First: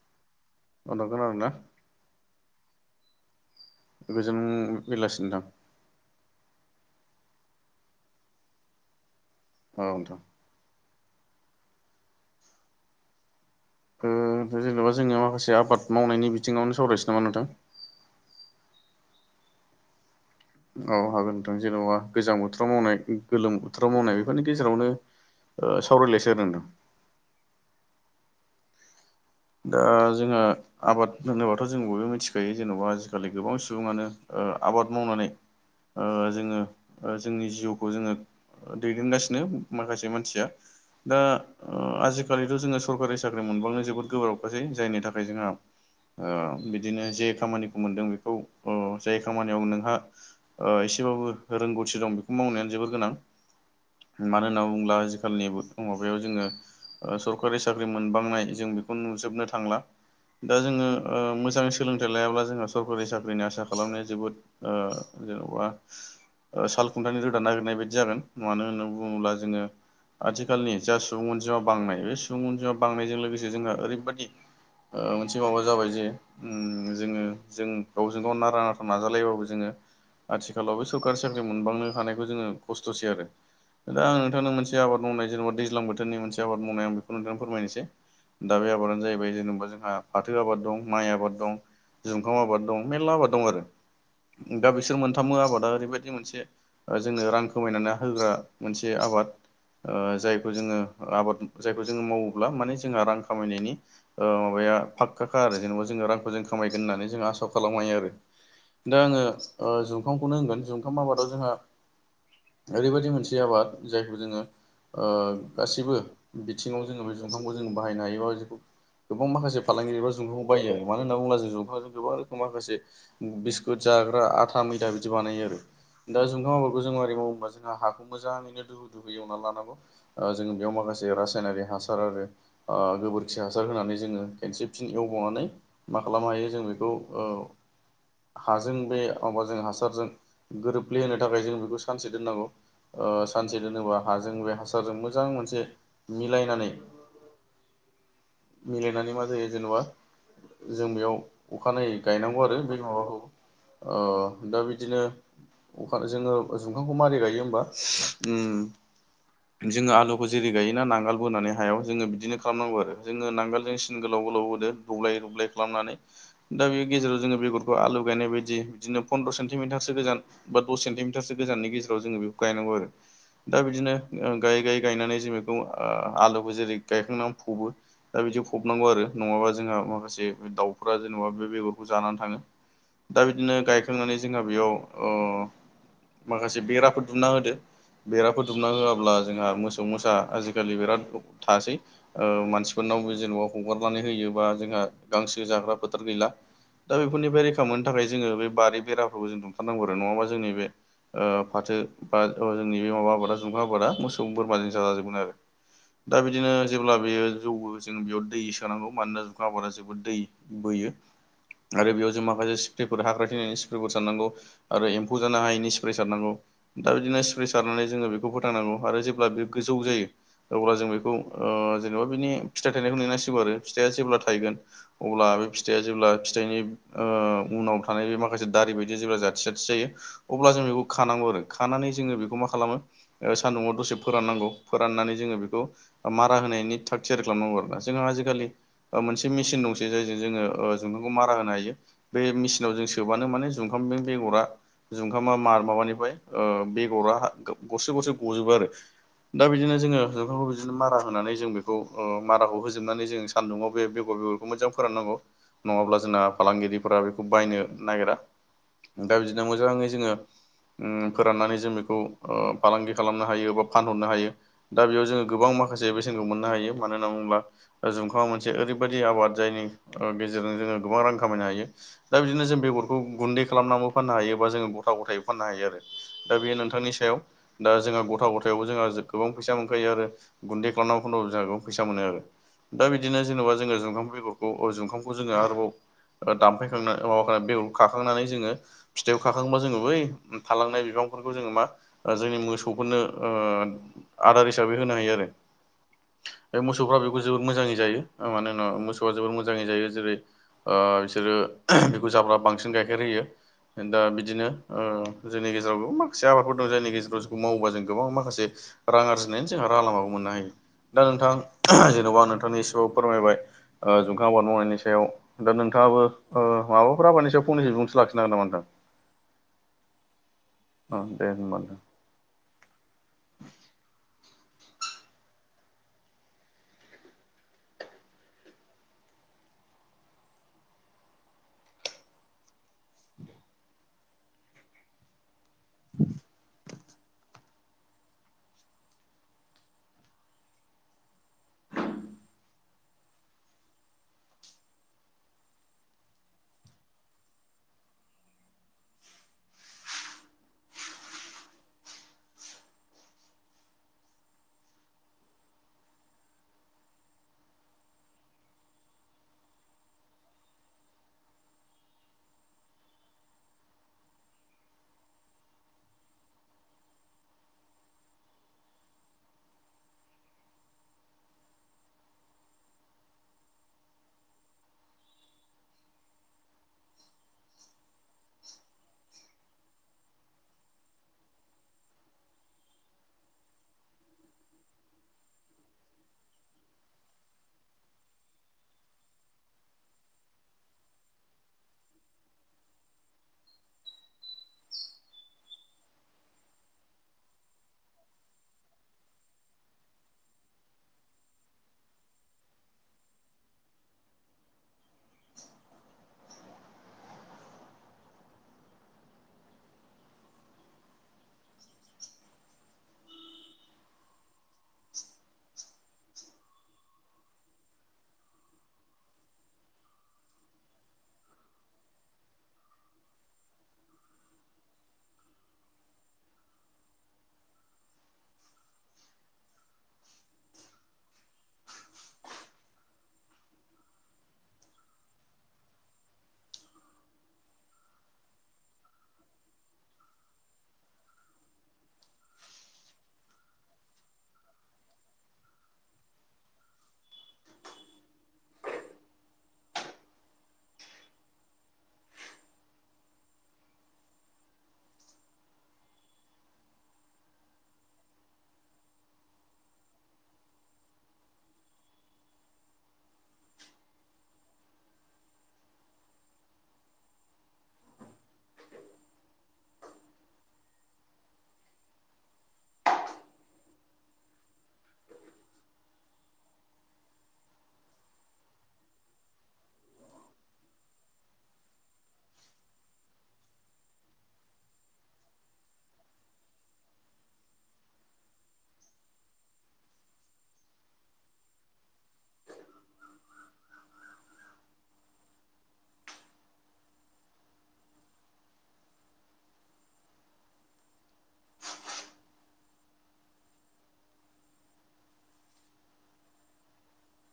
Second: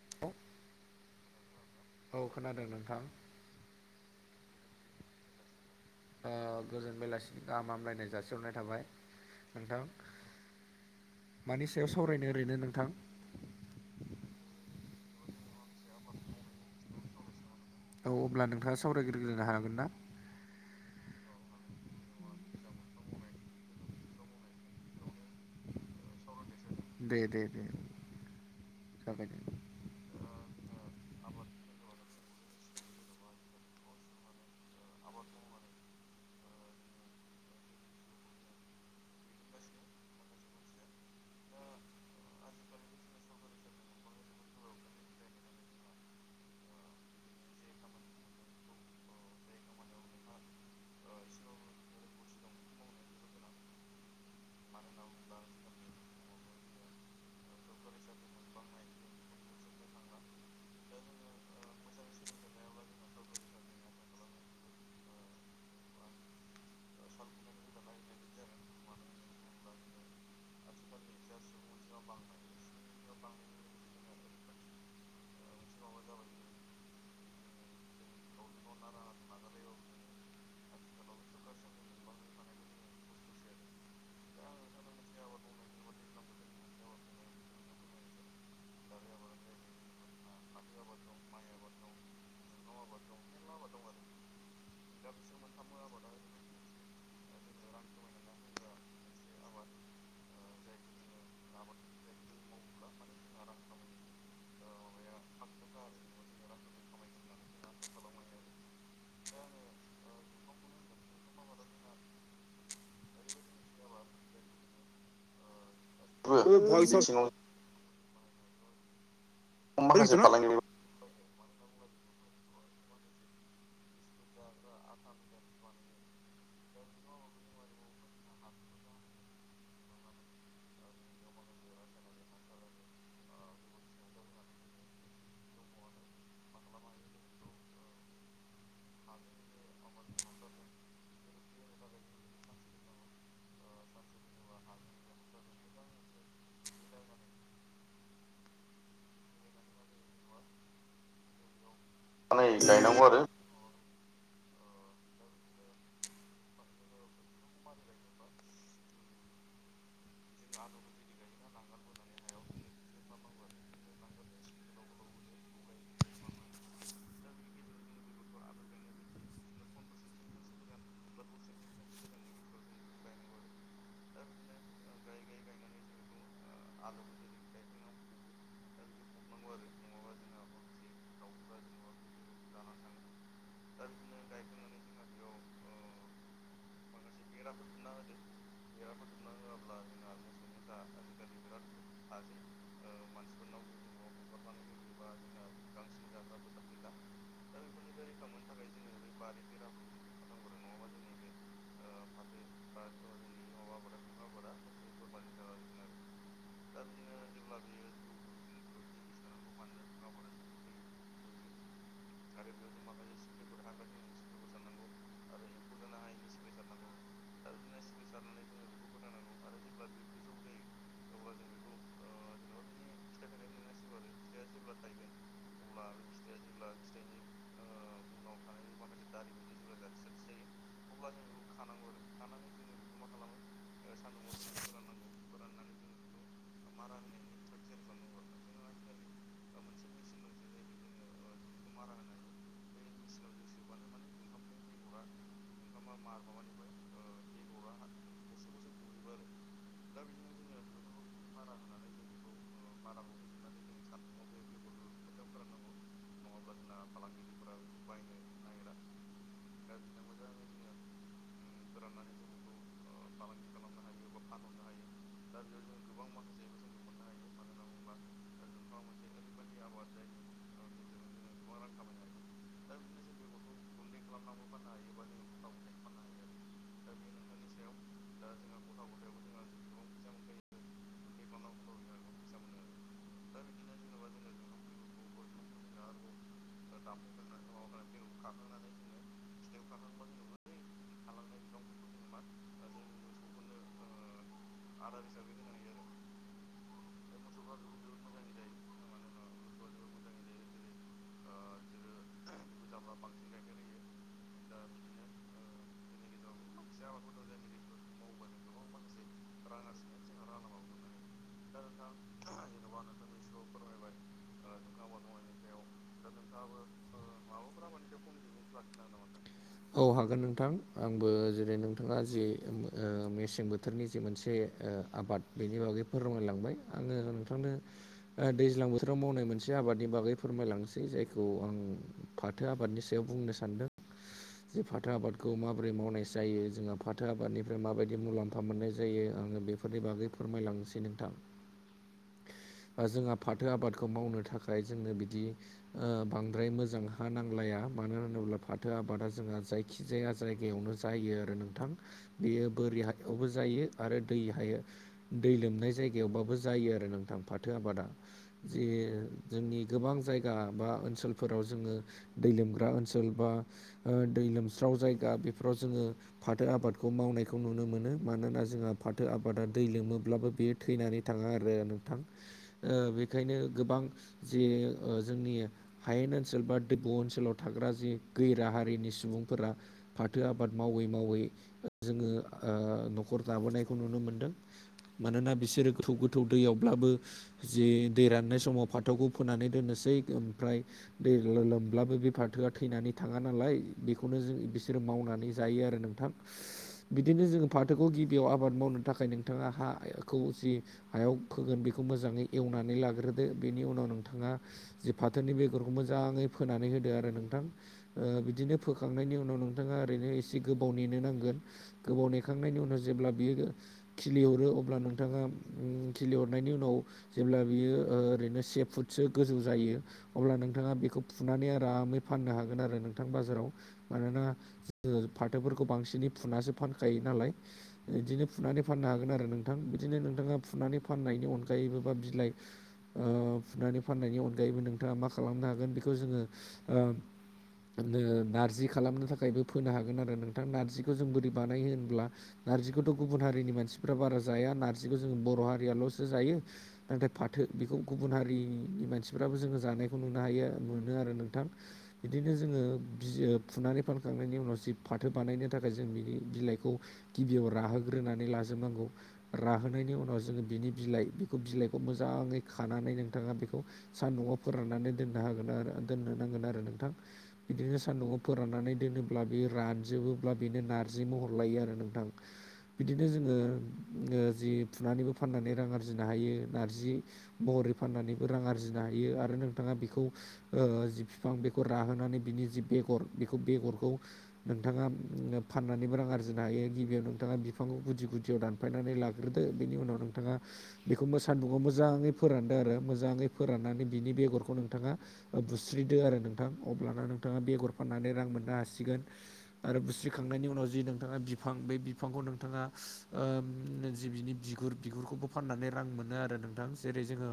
[unintelligible] उन्दुगोन आरो ना औ खोनादों नोंथां। गोजोन बेलासि नोंथां। ओ गोजोन बेलासिनि गाहाम हामलायनाय जासिहरनाय थाबाय। नोंथां मानि सायाव सावरायनो ओरैनो नोंथां? ओ जेनेबा जोंनियाव माखासे आबाद मावनायनि बिथिङावनो सावरायसै नामा नोंथां। औ अब्ला नोंथाङा सावरायग्रोनो हागोन ना? औ हागोन नोंथां जेन'बा गोजां बोथोराव मावनाय गोलोम बोथोराव मावनाय बेफोरनि गेजेरावनो ओ सावरायलायसै आरो नोंथां। दे दे दे जाबाय दे दा जोंहा आबाद होनोबाथ' जों बयबो मिथिखायो जेन'बा आजिखालि गोबां सुबुङानो ओ आबाद मावनानै ओ जोङो ओ जोंनि जिउखौ जोङो ओ दैदेनगासिनो माखासे मानसिया। दा ओ आजिखालिथ' जोङो सरकारि साख्रि मोनबांनो जोबोद गोब्राबखासै जायनि थाखाय जोंहा ओ बिदिनो जे खामानिखौ मोनदों बेखौ ओ जाय खामानियाव नोंहा ओ एसेबाबो रोंगौथि दं बेखौ मावनायानो जोबोर गोनां। मानो होनना बुङोब्ला आजिखालिनि माबायाव जोङो ओ सरकारि साख्रि मोनबांनाय जों बेखौ नुजोबनो थांला। दा जोङो ओ मोजां सोलोंथाइ लायाब्ला जोंहा सरकारि साख्रिनि आसा खालामनाया जोबोद ओ जेन'बा ओ साल खुन्थाइनि रोदान नागिरनाय बायदि जागोन मानो होननानै बुङोब्ला जोङो आथिखालनि जा सुबुं अनजिमा बांनाय बे सुबुं अनजिमा बांनायजों लोगोसे जोंहा ओरैबायदि ओ मोनसे माबा जाबाय जे उम जोङो जों गावजों गाव नारा नाथा नाजालायबाबो जोङो आथिखालावबो सोरकारि साख्रि मोनबांनो हानायखौ जोङो खस्थ'सै आरो। दा आं नोंथांनो मोनसे आबाद मावनाय जेनेबा दैज्लां बोथोरनि मोनसे आबाद मावनाय आं बेखौ नोंथांनो फोरमायनोसै। दा बे आबादानो जाहैबाय जेनेबा जोंहा फाथो आबाद दं माइ आबाद दं। जुमखाम आबाद दं मेरला आबाद दं आरो दा बिसोर मोनथामबो आबादा ओरैबायदि मोनसे ओ जोंनो रां खामायनानै होग्रा मोनसे आबाद। ओ जायखौ जोङो आबाद जायखौ जोङो मावोब्ला मानि जोंहा रां खामनायनि ओ माबाया फाख्खा खा आरो जेनेबा जोङो रांखौ जों खामायगोन होननानै जों आसा खालामनो हायो आरो दा आङो ओ जुमखामखौनो होनगोन जुमखाम आबादाव जोंहा ओरैबायदि मोनसे आबाद जायखौ जोङो ओ गासिबो बिथिङाव जोङो बे जुखामखौ जों बाहायनो हायोबा गोबां माखासे फालांगिरिफोरा जुखामखौ बायो आरो। मानो होनना बुङोब्ला जों जुमखामजों गोबां रोखोम माखासे बिस्कुट जाग्रा आथा मैदा बिदि बानायो आरो। दा जुखाम आबाखौ जों मारै मावो होमबा जोंहा हाखौ मोजाङैनो दुहु दुहु एवनानै लानांगौ। ओ जों बेयाव माखासे रासायनारि हासार आरो ओ गोबोरखि हासार होनानै जोङो खेनसे फिन एवबावनानै मा खालामनो हायो जों बेखौ ओ हाजों बे माबा जों हासारजों गोरोबले होनो थाखाय जों बेखौ सानसे दोननांगौ। ओ सानसे दोनोबा हाजों बे हासारजों मोजां मोनसे मिलायनानै मिलायनानै मा जायो जेनेबा जों बेयाव अखानायै गायनांगौ आरो बे माबाखौ ओ दा बिदिनो अखा जोङो जुखामखौ मारै गायो होमबा उम जोङो आलु खौ जेरै गायोना नांगाल बोनानै हायाव जोङो बिदिनो खालामनांगौ आरो जोङो नांगोलजों सिन गोलाव गोलाव होदो दब्लाय दब्लाय खालामनानै। दा बे गेजेराव जोङो बेगरखौ आलु गायनाय बायदि बिदिनो पन्द्र' सेन्टिमिटारसो गोजान बा दस सेन्टिमिटारसो गोजाननि गेजेराव जोङो बेखौ गायनांगौ आरो। दा बिदिनो ओ गायै गायै गायनानै जों बेखौ ओ आलुखौ जेरै गायखांना फबो। दा बिदि फबनांगौ आरो नङाबा जोंहा माखासे दाउफ्रा जेनेबा बे बेगरखौ जानानै थाङो। दा बिदिनो गायखांनानै जोंहा बेयाव ओ माखासे बेराफोर दुमना होदो बेराफोर दुमना होआब्ला जोंहा मोसौ मोसा आजिखालि बिराद थासै। ओ मानसिफोरनाव बो जेनेबा हगारनानै होयोबा जोंहा गांसो जाग्रा फोथार गैला। दा बेफोरनिफ्राय रैखा मोननो थाखाय जोङो बे बारि बेराफोरखौ जों दुमथारनांगौ आरो नङाबा जोंनि बे ओ फाथो बा अ जोंनि बे माबा आबादा जुखाम आबादा मोसौ बोरमा जों जाजाजोबगोन आरो। दा बिदिनो जेब्ला बेयो जौयो जों बेयाव दै सोनांगौ मानोना जुखाम आबादा जोबोद दै बोयो। आरो बेयाव जों माखासे स्प्रेफोर हाग्रा थैनायनि स्प्रे फोर सारनांगौ। आरो एम्फौ जानो हायैनि स्प्रे सारनांगौ। दा बिदिनो स्प्रे सारनानै जोङो बेखौ फोथांनांगौ आरो जेब्ला बे गोजौ जायो अब्ला जों बेखौ ओ जेनेबा बिनि फिथाइ थाइनायखौ नेनांसिगौ आरो। फिथाइआ जेब्ला थायगोन अब्ला बे फिथाइआ जेब्ला फिथाइनि ओ उनाव थानाय बे माखासे दारि बायदि जेब्ला जाथि जाथि जायो। अब्ला जों बेखौ खानांगौ आरो खानानै जोङो बेखौ मा खालामो। ओ सान्दुंआव दसे फोराननांगौ फोराननानै जोङो बेखौ मारा होनायनि थाग थियारि खालामनांगौ आरोना जोंहा आजिखालि ओ मोनसे मेसिन दंसै जायजों जोङो ओ जुमखांखौ मारा होनो हायो। बे मेचिनाव जों सोब्लानो माने जुखामजों बेगरा जुमखामा मार माबानिफ्राय ओ बे बेग'रा गरसे गरसे गजोबो आरो दा बिदिनो जोङो जुमखामखौ बिदिनो मारा होनानै जों बे खौ ओ माराखौ होजोबनानै जों सान्दुंङआव बे बेगर बेगरखौ मोजां फोराननांगौ नङाब्ला जोंना फालांगिरिफोरा बेखौ बायनो नागिरा। दा बिदिनो मोजाङै जोङो उम फोराननानै जों बेखौ ओ फालांगि खालामनो हायो बा फानहरनो हायो दा बेयाव जों गोबां माखासे बेसेनखौ मोननो हायो। मानो होनना बुङोब्ला जुंमखामा मोन से ओरैबायदि आबाद जायनि ओ गेजेरजों जोङो गोबां रां खामायनो हायो। दा बिदिनो जों बेगरखौ गुन्दै खालामनानैबो फाननो हायोबा जोंङ गथा गथायै फाननो हायो आरो दा बेयो नोंथांनि सायाव दा जोंहा गथ' गथायावबो जोंहा गोबां फैसा मोनखायो आरो। गुन्दै खालामनानै फानबाबो जोंहा फैसा मोनो। आरो दा बिदिनो जेन'बा जोङो जुखाम बेगर जुंखामखौ जोङो आरोबाव दामफायखां माब बेव खाखांनानै जोङो फिथाइयाव खाखांबा जोङो बै थालांनाय बिफांफोरखौ जोङो मा जोंनि मोसौफोरनो आदार हिसाबै होनो हायो। आरो बे मोसौफ्रा बेखौ जोोशबोर मोजाङै जायो मानो होना मोसौआ जोबोर मोजाङै जायो। जेरै ओ बिसोरो बेखौ जाब्ला बांसिन गाइखेर होयो। दा बिदिनो जोंनि गेजेरावबो मा- खायसे आबादफोर दं जायनि गेजेरजों जायखौ मावोबा जों गोबां माखासे रां आरजिनायनायनि जोंहा राहालामा मोननो हायो। दा नोंथां जेन'बा आं नोंथांनो एसेबाबो फोरमायबाय ओ जुंखाम आबाद मावनायनि सायाव दा नोंथाङाबो माबाफोर आबादनि सायाव फंनैसो बिबुंथि लाखिनो हागोन नामा नोंथां? औ हागोन नोंथां औ आंबो दे जेरै होनबा नोंथां। नोंथाङा जे मेसें बोथोरनि जे मोनसे आबाद बेनि बागै फोरमायलांबाय आङो नोंथांनो दैज्लां बोथोराव मावनाय मोनसे आबादनि बागै फोरमायलांनोसै। जायखौ आं फाथो आबादनि सायाव बुंनो सानदों। जे फाथो आबादखौ माबोरै मावनाय जायो जोंहा फाथो आबादनि फ्राय माबायदि मुलाम्फा मोननाय जायो। आङो बेफोरनि बागै फोरमायलांनोसै नोंथां। जोंहा फाथो आबादखौ मावनो थाखाय जोंनो बिदि बांद्राय मोजां हा नांलाया मानो होनोब्ला फाथो आबादा जोंहा जाय- खि जाया जायगायावनो जायो आरो नोंथां। बेयो बोरि हायावबो जायो आरो दै हायाव दै लोमनाय जायगायावबाबो जायो आरो नोंथां फाथो आबादा। जे जोंनि गोबां जायगा बा ओनसोलफोराव जोङो दै लोमग्रा ओनसोल बा दै लोमस्राव जायगा बेफोराव जोङो फाथो आबादखौ मावनायखौ नुनो मोनो। मानोना जोंहा फाथो आबादा दै लोमोब्लाबो बेयो थैनानै थाङा आरो नोंथां। बेखायनो गोबां जि जोंनि हायेन ओनसोल बा दैब ओनसोलाव थाग्रा जि गैरा हारिनि सुबुंफोरा फाथो आबाद मावै -मावै जोङो न'खर दाबोनायखौ नुनो मोनदों। मानोना बिसोरो गोथौ- गोथौ दैयावब्लाबो जि दै राननाय समाव फाथौखौ फोनानै दोननोसै ओमफ्राय दै लोमब्लाबो बे फाथोआ थैनानै थाङा नालाय बेखौनो जों बिसोरो मावनानै जायो आरो नों- नोंथां बिदिनो जोंङो फाथोखौ गिबियाव आबाद मावनो थाखाय नोंथाङा हाखौ जि हायाव फोगोन बेखौ मोजाङै एवनानै लाग्रोदो बेनि उनाव नोंथाङा जि फाथोनि बेगरखौ मोजाङै फोनानै होदो आरो नोंथां बिदिनो फोखांनायनि उनाव नोंथाङा ओरैनो एसे गोबाव नेनो नांगोन गोबाव नेखांनायनि उनाव जेब्ला बियो खिलिहरो अब्ला नोंथाङा खिलिहरनायनि उनाव उनाव जेब्ला बियो ओरैनो से फुटसो गोजौ जायो अब्ला नोंथाङा बेखौ फुनानै आरामै फाननो हागोन आरो नोंथां बाजाराव मानोना जोङो फाथोफोरखौ बांसिनै फुनासो फानखायो नालाय बिदिनो फुनानै फाननो हागोन आरो नोंथां बिदिनो नोंथाङा फुनानै फाननायनि अनगायै अनगायैबोबा बिलाइ फुनानै फाननायनि अनगायैबो नोंथाङा मा खालामनो हागोन बेखौ जोङो नारजि खालामनो थाखायबो फोनो हागोन आरो नोंथां नार्जिखौ जों बोरै बानायो होनब्ला नार्जिखौथ' गुबुन हारिनि मानसिफ्रा बारा जाया नार्जिखौ जों बर' हारियाल'सो जायो। नाथाय फाथो बेखौ गुबुन हारिनि मानसिफ्राबो जोङो जानायखौ नुनो हायो मोनो आरो नोंथां बिदिनो जोङो फुनानै फानखांनायनि उनाव जि फाथो बानायनो थाखाय जों बिनि बिलाइखौ गिबियाव राहोग्रोनानै लाजोबनांगौ राहोनायनि उनाव जोङो बिनि बिलाइ बिलाइखौ मोजाङै खानानै नोंथाङा बेखौ सानदुंआव फोराननानै दोननो हागोन आरो दोननो नांगोन आरो नोंथां बिदिनो सान्दुंआव फोराननानै दोनोब्ला बे रानजोबोब्ला बेनो नारजि महर लायो आरो नोंथां बिदिनो जोङो जि फुनानैबो फाननानै रां आरजि आरजिनो हायो नारजि महरै फाननानैबो रां आरजिनो हायो आरो नोंथाङा बेखौ जि बिफां बेखौ राहोनानै बिनि जि बेगर बेखौ बेगरखौ नोंथाङा फाननानैबो रां आरजिनो हायो गिबियाव नोंथाङा बिफांखौ गुदि गुदियाव दान फायनानै लाग्रोदो बेनि उनाव नोंथाङा बेखौबो सानदुंङआव मोजाङै फोरानदो आरो मोजाङै फोराननानै बिनि बेगरखौ नोंथाङा बुस्रिदो आरो नोंथां अब्लाना नोंथाङा बेगर फाननानै रां मोननो हासिगोन आरो बुस्रिखांनायनि उनाव जि नोंथाङा बिफां बे बिफांखौ नोंथाङा ओ जि बिनि बिगुर बिगुरखौबो फाननानै रां मोनो आरो नोंथां जेरै जोङो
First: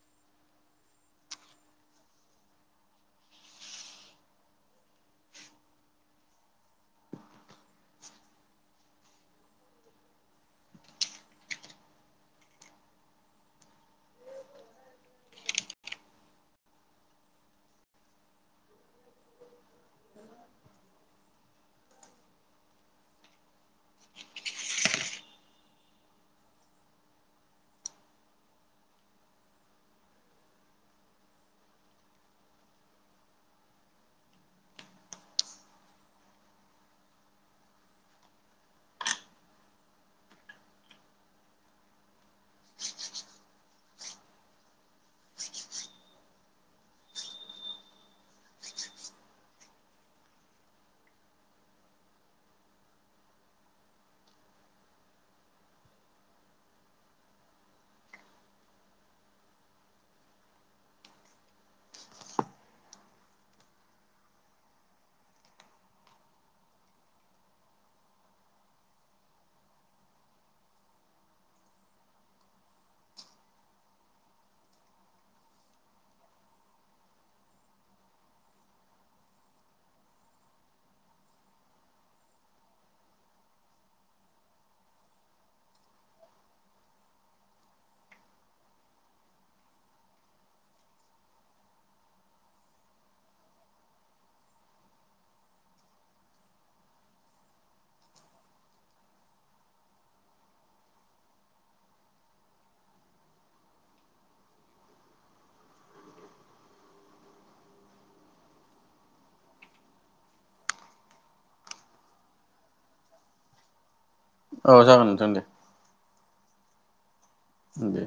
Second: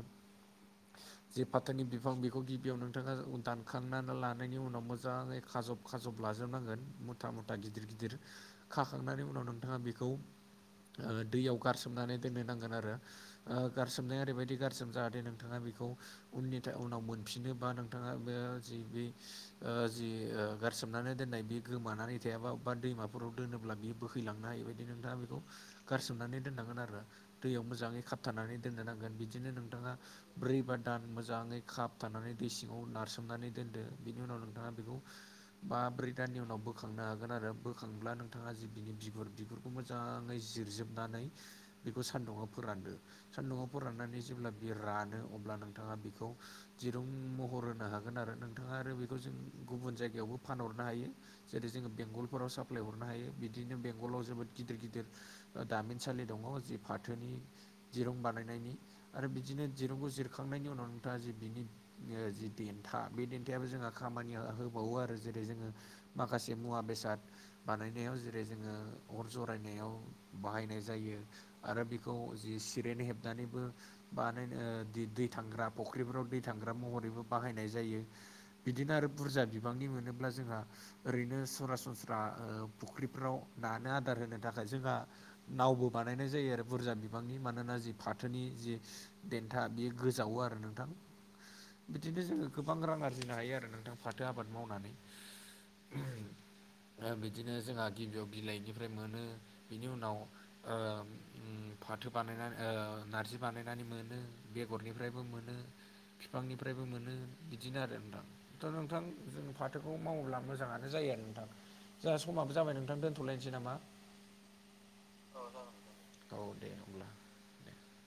[inaudible] जे फाथोनि बिफां बेखौ गिबियाव नोंथाङा दानखांनानै लानायनि उनाव मोजाङै खाजब खखाजबलाजोबनांगोन मुथा मथा गिदिर गिदिर खाखांनायनि उनाव नोंथाङा बेखौ दैयाव गारसोमनानै दोननो नांगोन आरो गारसोमनाया ओरैबायदि गारसोम जाहाथे नोंथाङा बेखौ उननि उनाव मोनफिनोबा नोंथाङा बे जि बे जि गारसोमनानै दोननाय बे गोमानानै थायाबा अबा दैमाफोराव दोनोब्ला बियो बोखैलांनो हायोबायदि नोंथाङा बेखौ गारसोमनानै दोननांगोन आरो दैयाव मोजाङै खाबथानानै दोननो नांगोन बिदिनो नोंथाङा ब्रै बा दान मोजाङै खप थानानै दै सिङाव नारसोमनानै दोनदो बिनि उनाव नोंथाङा बेखौ बा ब्रै दाननि उनाव बोखांनो हागोन आरो बोखांब्ला नोंथाङा जिबिनि बिगुर बिगुर बे खौ मोजाङै जिरजोबनानै बेखौ सान्दुंङआव फोरानदो न'आवफोर राननानै जेब्ला बि रानो अब्ला नोंथाङा बेखौ दिरुं महर होनो हागोन आरो नोंथाङा आरो बेखौ जों गुबुन जायगायावबो फानहरनो हायो जेरै जोङो बेंगलफोराव साप्लाय हरनो हायो बिदिनो बेंगलाव जोबोद गिदिर गिदिर दामिनसालि दङ जि फाथोनि दिरुं बानायनायनि आरो बिदिनो दिरुंखौ जिरखांनायनि उनाव नोंथाङा जि बिनि जि देन्था बे देन्थायाबो जोंहा खामानि होबावो आरो जेरै जोङो माखासे मुवा बेसाद बानायनायाव जेरै जोङो अर जरायनायाव बाहायनाय जायो आरो बेखौ जि सिरिन हेबनानैबो बानायो दै थांग्रा फुख्रिफोराव दै थांग्रा महरैबो बाहायनाय जायो बिदिनो आरो बुरजा बिबांनि मोनोब्ला जोंहा ओरैनो सरासनस्रा फुख्रिफ्राव दानो आदार होनो थाखाय जोंहा नावबो बानायनाय जायो आरो बुरजा बिफांनि मान मानोना जि फाथोनि जि देन्था बेयो गोजावो आरो नोंथां बिदिनो जोङो गोबां रां आरजिनो हायो। आरो नोंथां फाथो आबाद मावनानै बिदिनो जोंहा गिबियाव बिलाइनिफ्राय मोनो बिनि उनाव फाथो बानायनानै नार्जि बानायनानै मोनो बेगरनिफ्रायबो मोनो बिफांनिफ्रायबो मोनो बिदिनो आरो नोंथां द' नोंथां जों फाथोखौ मावोब्ला मोजाङानो जायो आरो नोंथां जों समाबो जाबाय नोंथां दोन्थ'लायनोसै नामा औ जागोन नोंथां दे। औ दे होनब्ला। आे।